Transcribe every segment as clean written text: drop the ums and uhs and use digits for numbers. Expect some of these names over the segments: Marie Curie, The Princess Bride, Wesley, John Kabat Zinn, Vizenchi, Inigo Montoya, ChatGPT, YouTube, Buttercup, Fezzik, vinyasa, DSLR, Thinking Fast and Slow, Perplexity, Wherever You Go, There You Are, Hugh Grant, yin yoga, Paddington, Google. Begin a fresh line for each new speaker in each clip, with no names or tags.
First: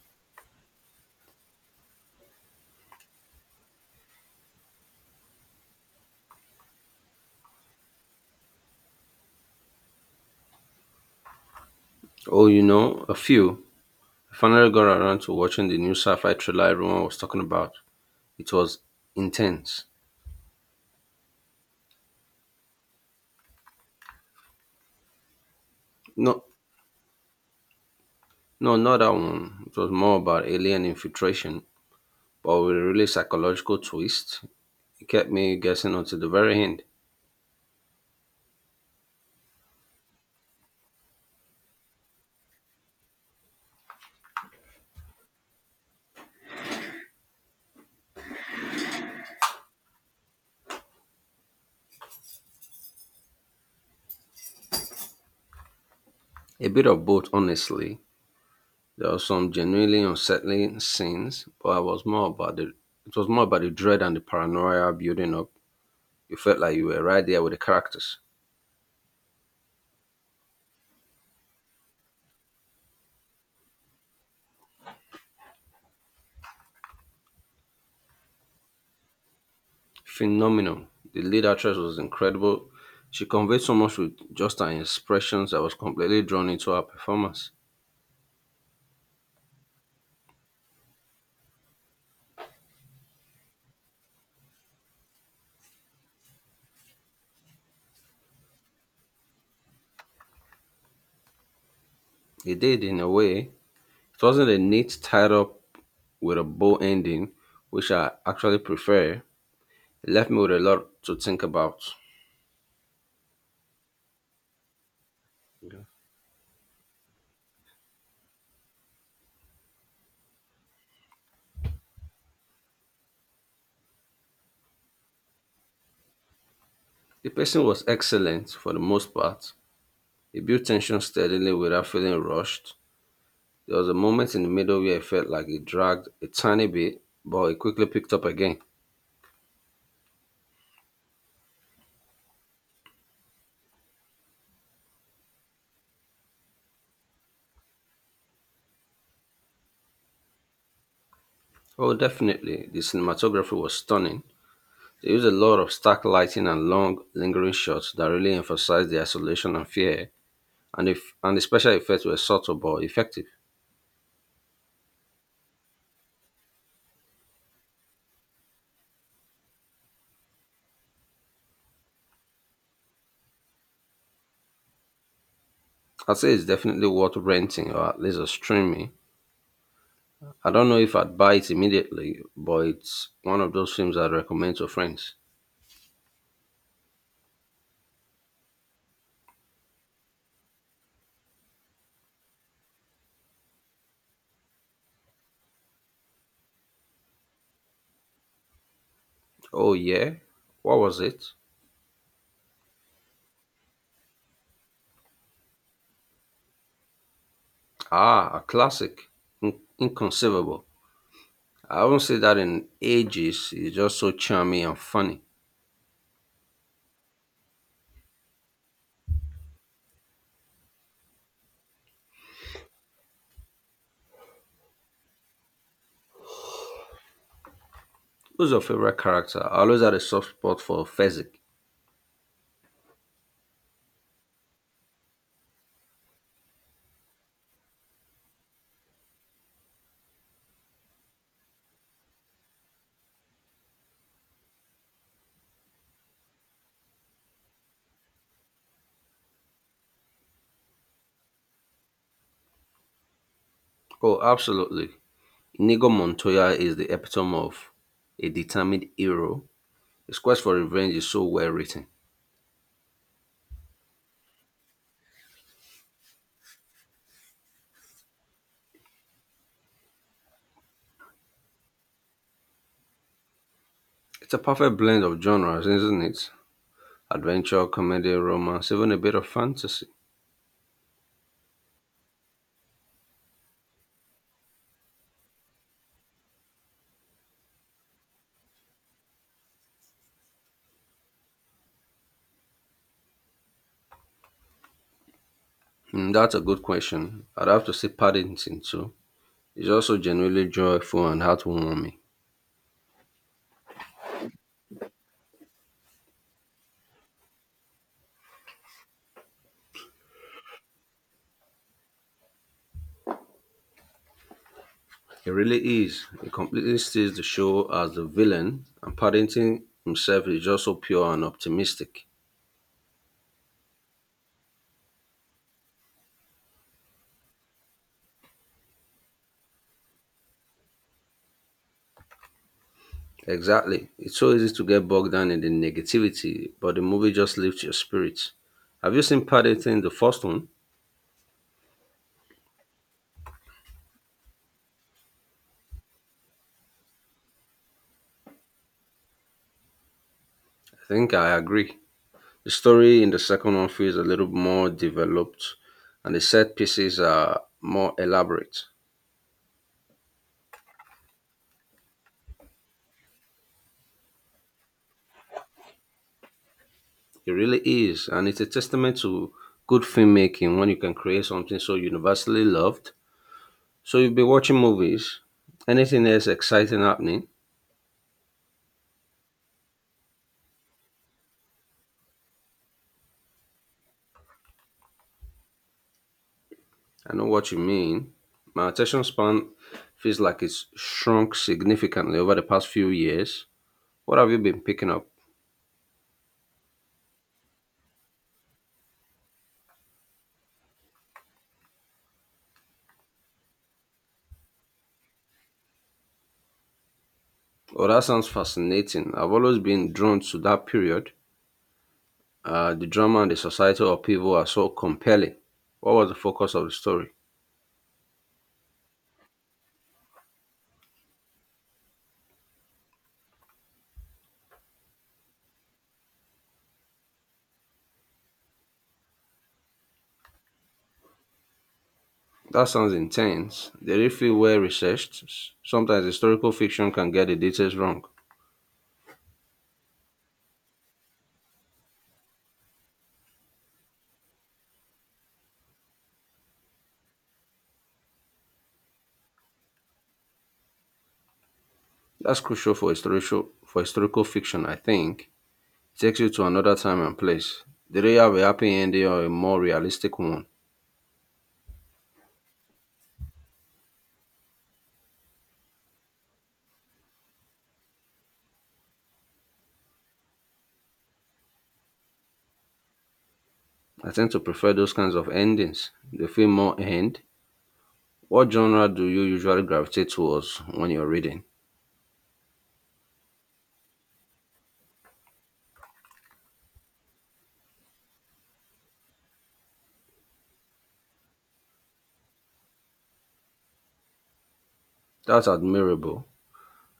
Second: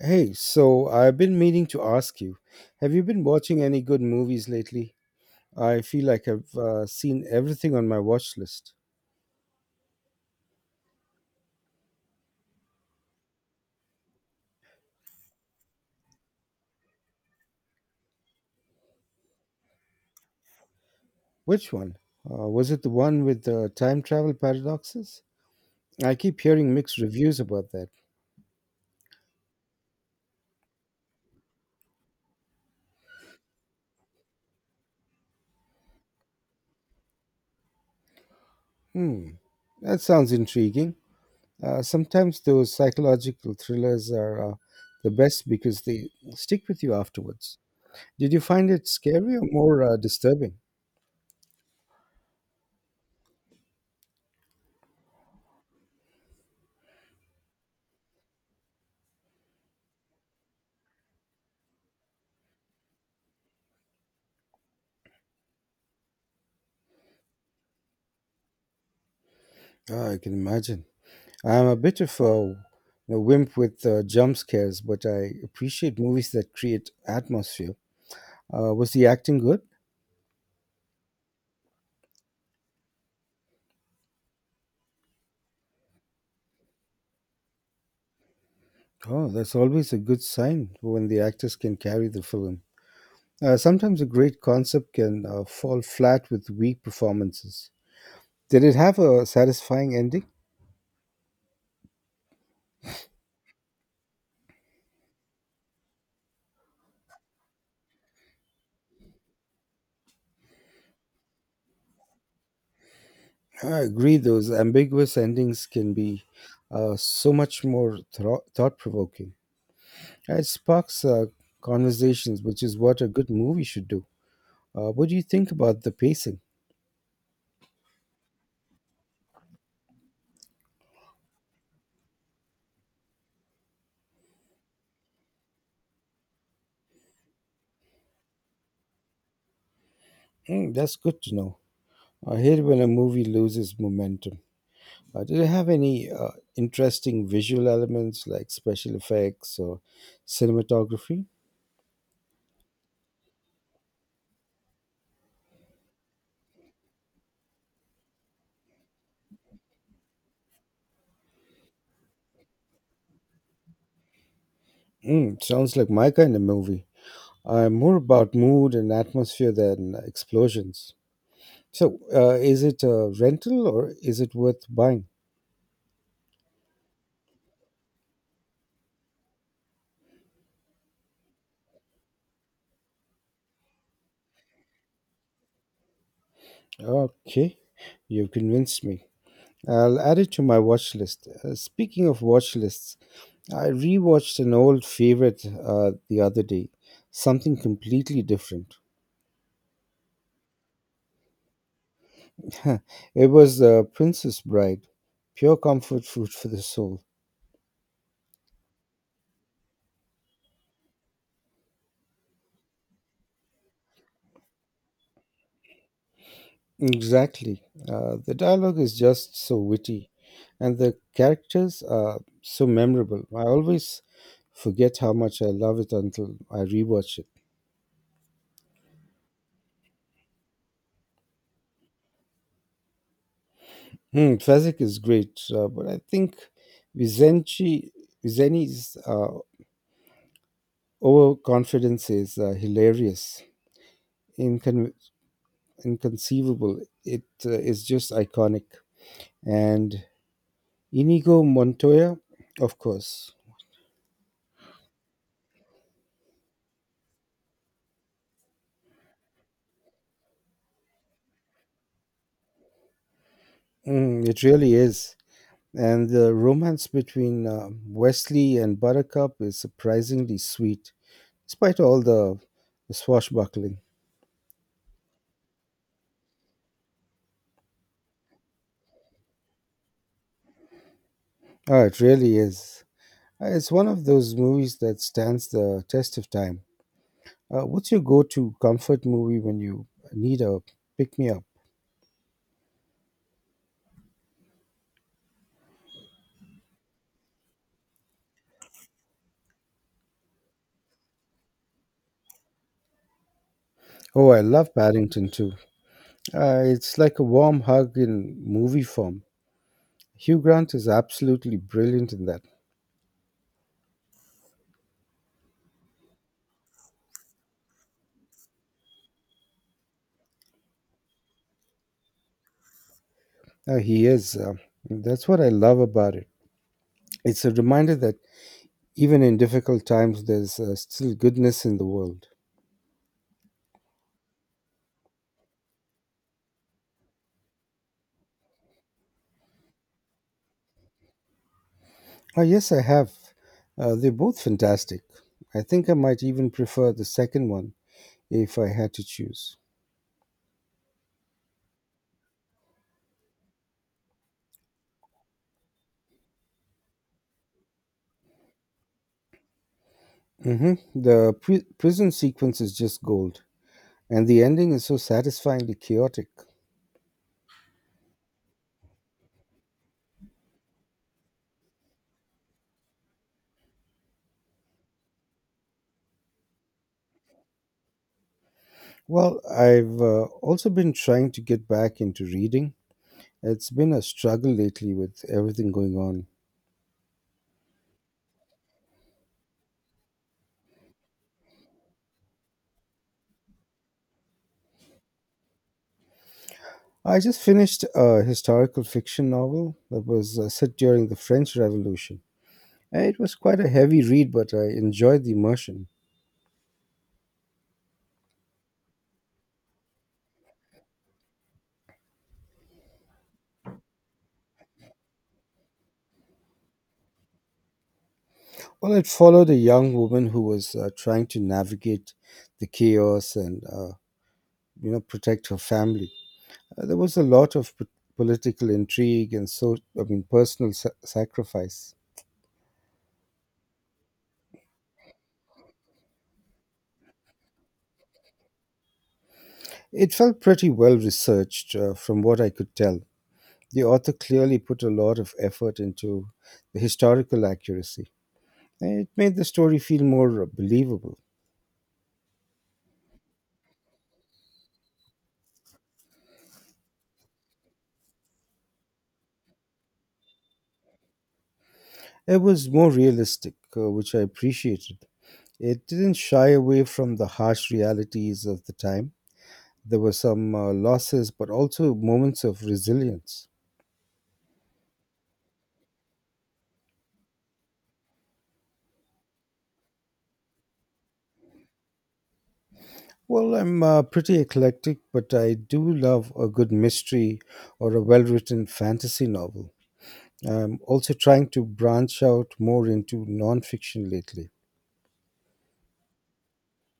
Hey, so I've been meaning to ask you, have you been watching any good movies lately? I feel like I've seen everything on my watch list.
Oh, you know, a few. I finally got around to watching the new sci-fi thriller everyone was talking about. It was intense.
Which one? Was it the one with the time travel paradoxes? I keep
No,
hearing mixed reviews about that.
no, not that one. It was more about alien infiltration, but with a really psychological twist. It kept me guessing until the very end.
Hmm, that sounds intriguing. Sometimes those psychological thrillers are the best because they stick with you afterwards. Did you find it scary or more disturbing?
A bit of both, honestly. There were some genuinely unsettling scenes, but I was more about the. It was more about the dread and the paranoia building up. You felt like you were right there with the characters.
Ah, I can imagine. I'm a bit of a wimp with jump scares, but I appreciate movies that create atmosphere. Was the acting good?
Phenomenal. The lead actress was incredible. She conveyed so much with just her expressions. I was completely drawn into her performance.
Oh, that's always a good sign when the actors can carry the film. Sometimes a great concept can fall flat with weak performances. Did it have a satisfying ending?
It did, in a way. It wasn't a neat tied up with a bow ending, which I actually prefer. It left me with a lot to think about.
I agree, those ambiguous endings can be so much more thought provoking. It sparks conversations, which is what a good movie should do. What do you think about the pacing?
The pacing was excellent for the most part. It built tension steadily without feeling rushed. There was a moment in the middle where it felt like it dragged a tiny bit, but it quickly picked up again.
Mm, that's good to know. I hate when a movie loses momentum. Did it have any interesting visual elements like special effects or cinematography?
Oh, definitely. The cinematography was stunning. They use a lot of stark lighting and long, lingering shots that really emphasize the isolation and fear, and, if, and the special effects were subtle but effective.
Mm, sounds like my kind of movie. I'm more about mood and atmosphere than explosions. So, is it a rental or is it worth buying?
I'd say it's definitely worth renting or at least a streaming. I don't know if I'd buy it immediately, but it's one of those films I'd recommend to friends.
Okay, you've convinced me. I'll add it to my watch list. Speaking of watch lists, I rewatched an old favorite the other day, something completely different.
Oh, yeah? What was it?
It was The Princess Bride, pure comfort food for the soul.
Ah, a classic. Inconceivable. I haven't seen that in ages. It's just so charming and funny.
Exactly. The dialogue is just so witty, and the characters are so memorable. I always forget how much I love it until I rewatch it.
Who's your favorite character? I always had a soft spot for Fezzik.
Hmm, Fezzik is great, but I think Vizenchi, Vizeni's overconfidence is hilarious. Incon- Inconceivable. It is just iconic. And Inigo Montoya, of course.
Oh, absolutely. Inigo Montoya is the epitome of a determined hero. His quest for revenge is so well written.
Mm, it really is. And the romance between Wesley and Buttercup is surprisingly sweet, despite the swashbuckling.
It's a perfect blend of genres, isn't it? Adventure, comedy, romance, even a bit of fantasy.
Ah, it really is. It's one of those movies that stands the test of time. What's your go to comfort movie when you need a pick me up?
Hmm, that's a good question. I'd have to say Paddington too. It's also genuinely joyful and heartwarming.
Oh, I love Paddington too. It's like a warm hug in movie form. Hugh Grant is absolutely brilliant in that.
It really is. It completely steals the show as the villain, and Paddington himself is just so pure and optimistic.
He is. That's what I love about it. It's a reminder that even in difficult times, there's still goodness in the world.
Exactly. It's so easy to get bogged down in the negativity, but the movie just lifts your spirits. Have you seen Paddington, the first one?
Oh, yes, I have. They're both fantastic. I think I might even prefer the second one if I had to choose.
I think I agree. The story in the second one feels a little more developed, and the set pieces are more elaborate.
Hmm. The prison sequence is just gold, and the ending is so satisfyingly chaotic.
It really is, and it's a testament to good filmmaking when you can create something so universally loved. So you've been watching movies. Anything else exciting happening?
Well, I've also been trying to get back into reading. It's been a struggle lately with everything going on.
I know what you mean. My attention span feels like it's shrunk significantly over the past few years. What have you been picking up?
I just finished a historical fiction novel that was set during the French Revolution. And it was quite a heavy read, but I enjoyed the immersion.
Oh, that sounds fascinating. I've always been drawn to that period. The drama and the societal upheaval are so compelling. What was the focus of the story?
Well, it followed a young woman who was trying to navigate the chaos and, protect her family. There was a lot of political intrigue and so, I mean, personal sacrifice.
That sounds intense. Did it feel well researched? Sometimes historical fiction can get the details wrong.
It felt pretty well researched from what I could tell. The author clearly put a lot of effort into the historical accuracy. It made the story feel more believable.
That's crucial for historical fiction, I think. Takes you to another time and place. Do they don't have a happy ending or a more realistic one?
It was more realistic, which I appreciated. It didn't shy away from the harsh realities of the time. There were some losses, but also moments of resilience.
I tend to prefer those kinds of endings. They feel more end. What genre do you usually gravitate towards when you're reading?
Well, I'm pretty eclectic, but I do love a good mystery or a well written fantasy novel. I'm also trying to branch out more into nonfiction lately.
That's admirable.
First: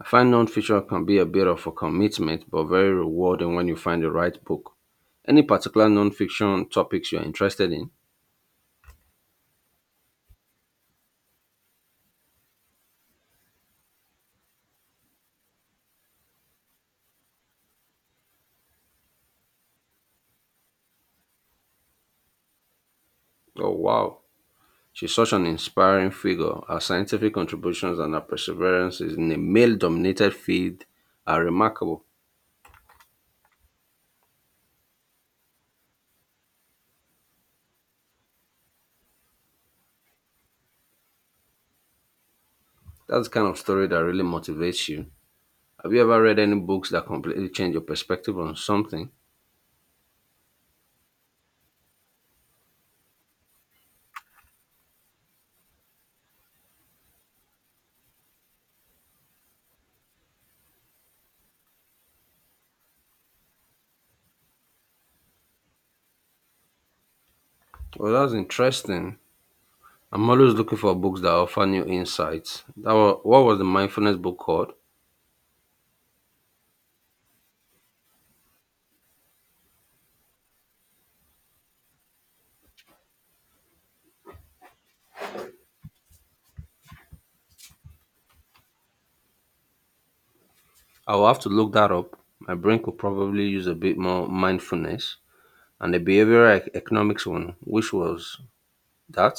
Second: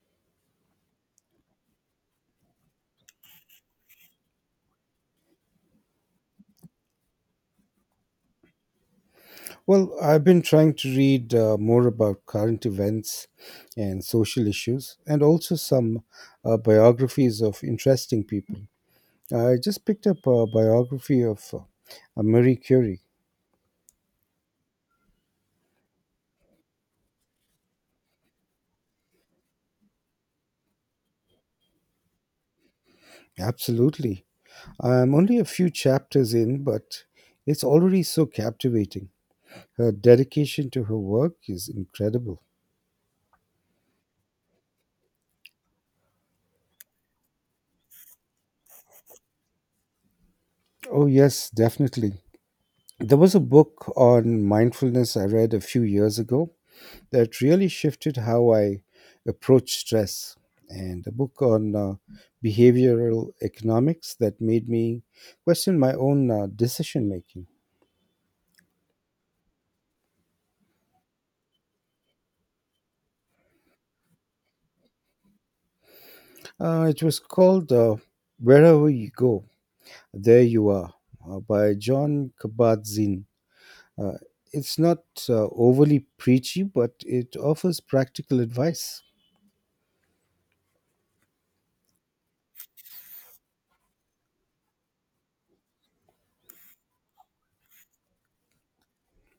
I find non-fiction can be a bit of a commitment, but very rewarding when you find the right book. Any particular non-fiction topics you're interested in?
Well, I've been trying to read more about current events and social issues, and also some biographies of interesting people. I just picked up a biography of Marie Curie.
Oh, wow, she's such an inspiring figure. Her scientific contributions and her perseverance in a male-dominated field are remarkable.
Absolutely. I'm only a few chapters in, but it's already so captivating. Her dedication to her work is incredible.
That's the kind of story that really motivates you. Have you ever read any books that completely change your perspective on something?
Oh, yes, definitely. There was a book on mindfulness I read a few years ago that really shifted how I approach stress, and a book on behavioral economics that made me question my own decision making.
Well, that's interesting. I'm always looking for books that offer new insights. That was, what was the mindfulness book called?
It was called Wherever You Go, There You Are by John Kabat Zinn. Uh, it's not overly preachy, but it offers practical advice.
I will have to look that up. My brain could probably use a bit more mindfulness. And the behavioral economics one, which was that?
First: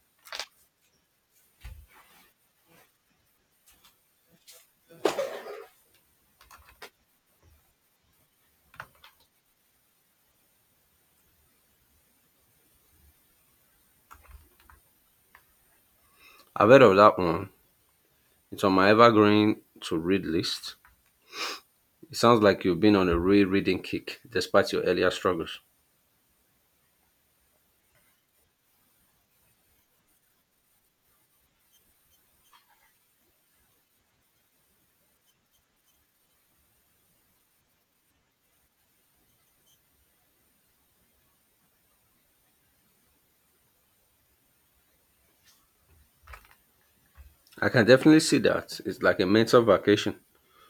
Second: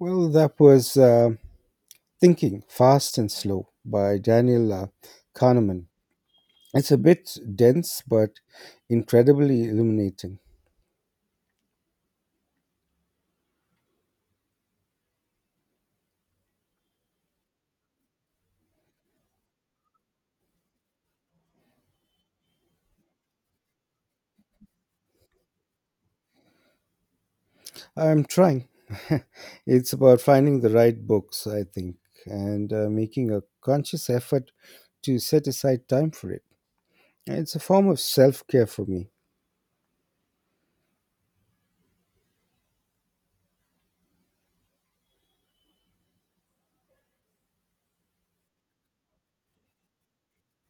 Well, that was. Thinking Fast and Slow by Daniel Kahneman. It's a bit dense but incredibly illuminating.
I've heard of that one. It's on my evergreen to read list. It sounds like you've been on a real reading kick despite your earlier struggles.
I'm trying. It's about finding the right books, I think, and making a conscious effort to set aside time for it. It's a form of self care for me.
I can definitely see that. It's like a mental vacation.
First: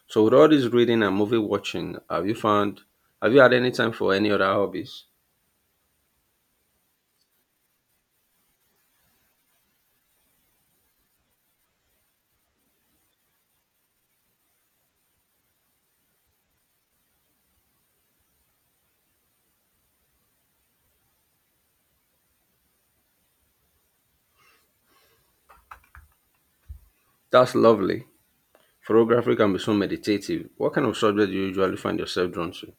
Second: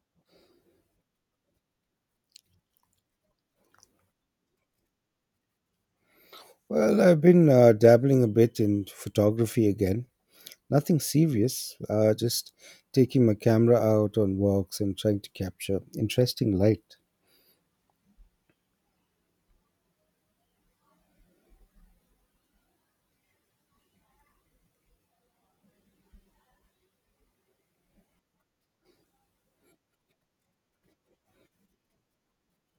So with all this reading and movie watching, have you had any time for any other hobbies?
Well, I've been dabbling a bit in photography again. Nothing serious, just taking my camera out on walks and trying to capture interesting light.
That's lovely. Photography can be so meditative. What kind of subject do you usually find yourself drawn to?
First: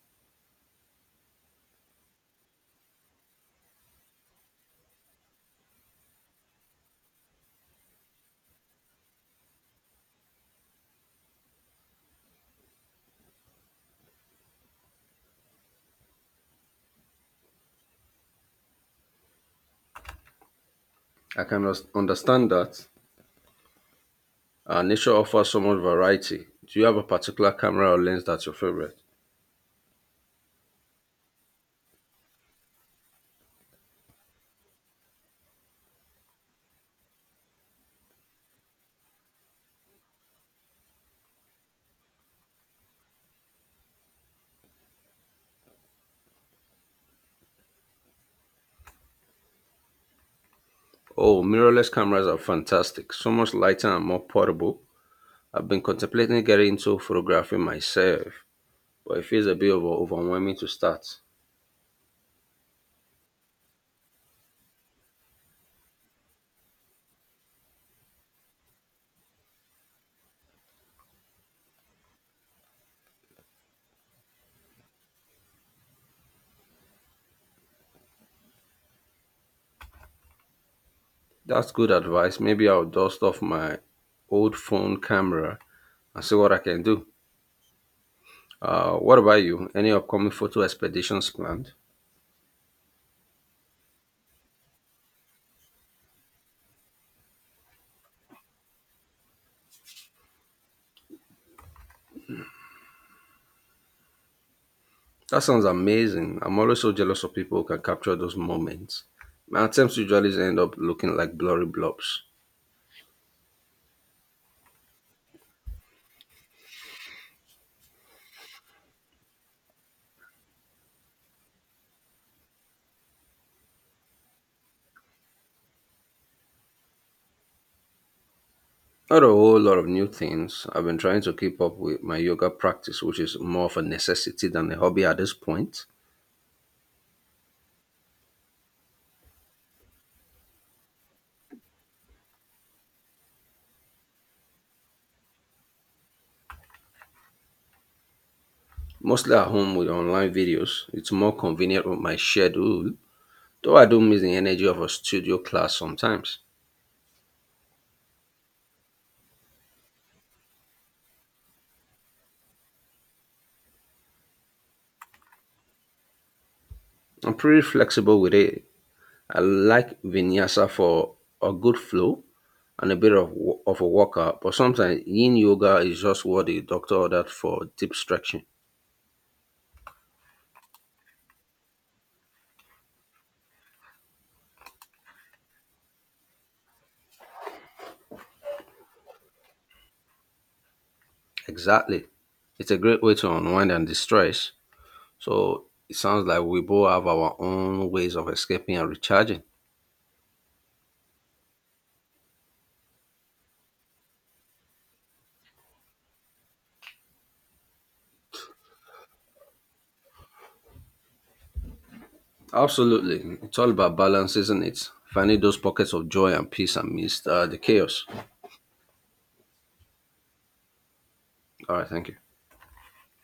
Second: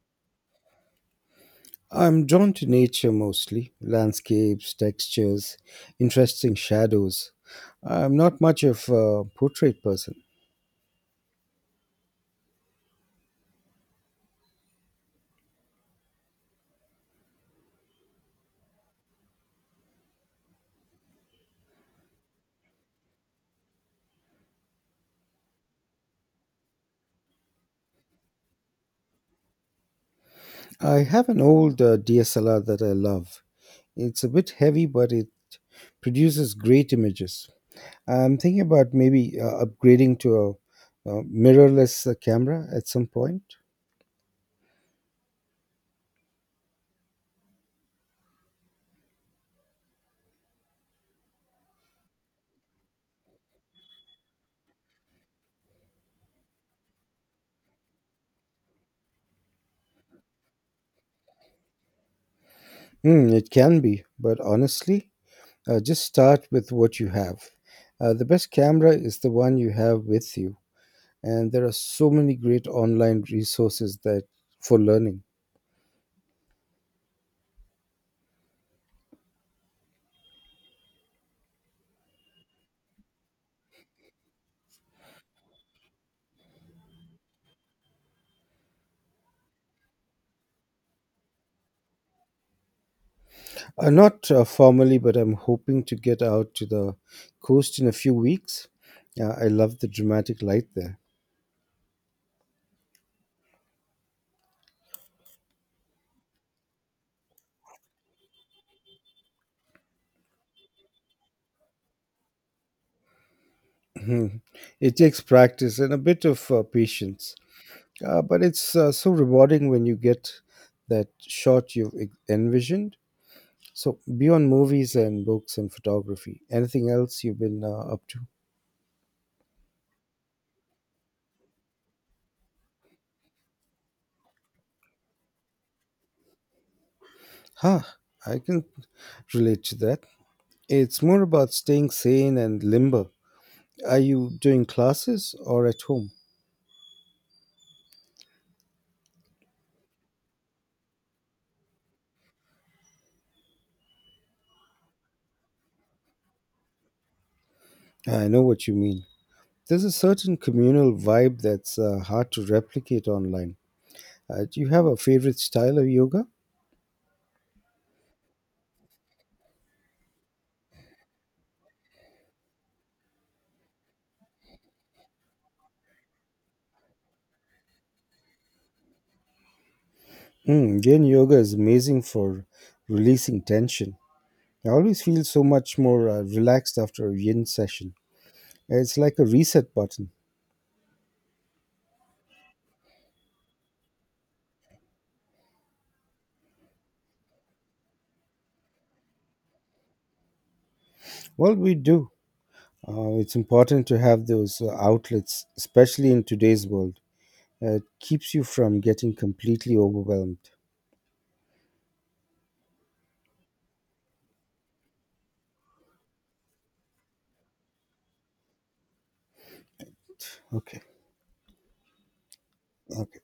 I'm drawn to nature mostly landscapes, textures, interesting shadows. I'm not much of a portrait person.
I can understand that. Nature offers so much variety. Do you have a particular camera or lens that's your favorite?
I have an old DSLR that I love. It's a bit heavy, but it produces great images. I'm thinking about maybe upgrading to a mirrorless camera at some point.
Oh, mirrorless cameras are fantastic. So much lighter and more portable. I've been contemplating getting into photography myself, but it feels a bit overwhelming to start.
Mm, it can be, but honestly, just start with what you have. The best camera is the one you have with you, and there are so many great online resources that for learning.
That's good advice. Maybe I'll dust off my old phone camera and see what I can do. What about you? Any upcoming photo expeditions planned?
Not formally, but I'm hoping to get out to the coast in a few weeks. I love the dramatic light there.
That sounds amazing. I'm always so jealous of people who can capture those moments. My attempts usually end up looking like blurry blobs.
Mhm. It takes practice and a bit of patience, but it's so rewarding when you get that shot you've envisioned. So beyond movies and books and photography, anything else you've been up to?
Not a whole lot of new things. I've been trying to keep up with my yoga practice, which is more of a necessity than a hobby at this point.
Huh. I can relate to that. It's more about staying sane and limber. Are you doing classes or at home?
Mostly at home with online videos. It's more convenient with my schedule. Though I do miss the energy of a studio class sometimes.
I know what you mean. There's a certain communal vibe that's hard to replicate online. Do you have a favorite style of yoga?
I'm pretty flexible with it. I like vinyasa for a good flow and a bit of, of a workout, but sometimes yin yoga is just what the doctor ordered for deep stretching.
Mm, yin yoga is amazing for releasing tension. I always feel so much more relaxed after a yin session. It's like a reset button.
Exactly. It's a great way to unwind and distress. So it sounds like we both have our own ways of escaping and recharging.
Well, we do. It's important to have those outlets, especially in today's world. Uh, it keeps you from getting completely overwhelmed.
Absolutely. It's all about balance, isn't it? Finding those pockets of joy and peace amidst the chaos.
Okay.
All right, thank you.
Okay.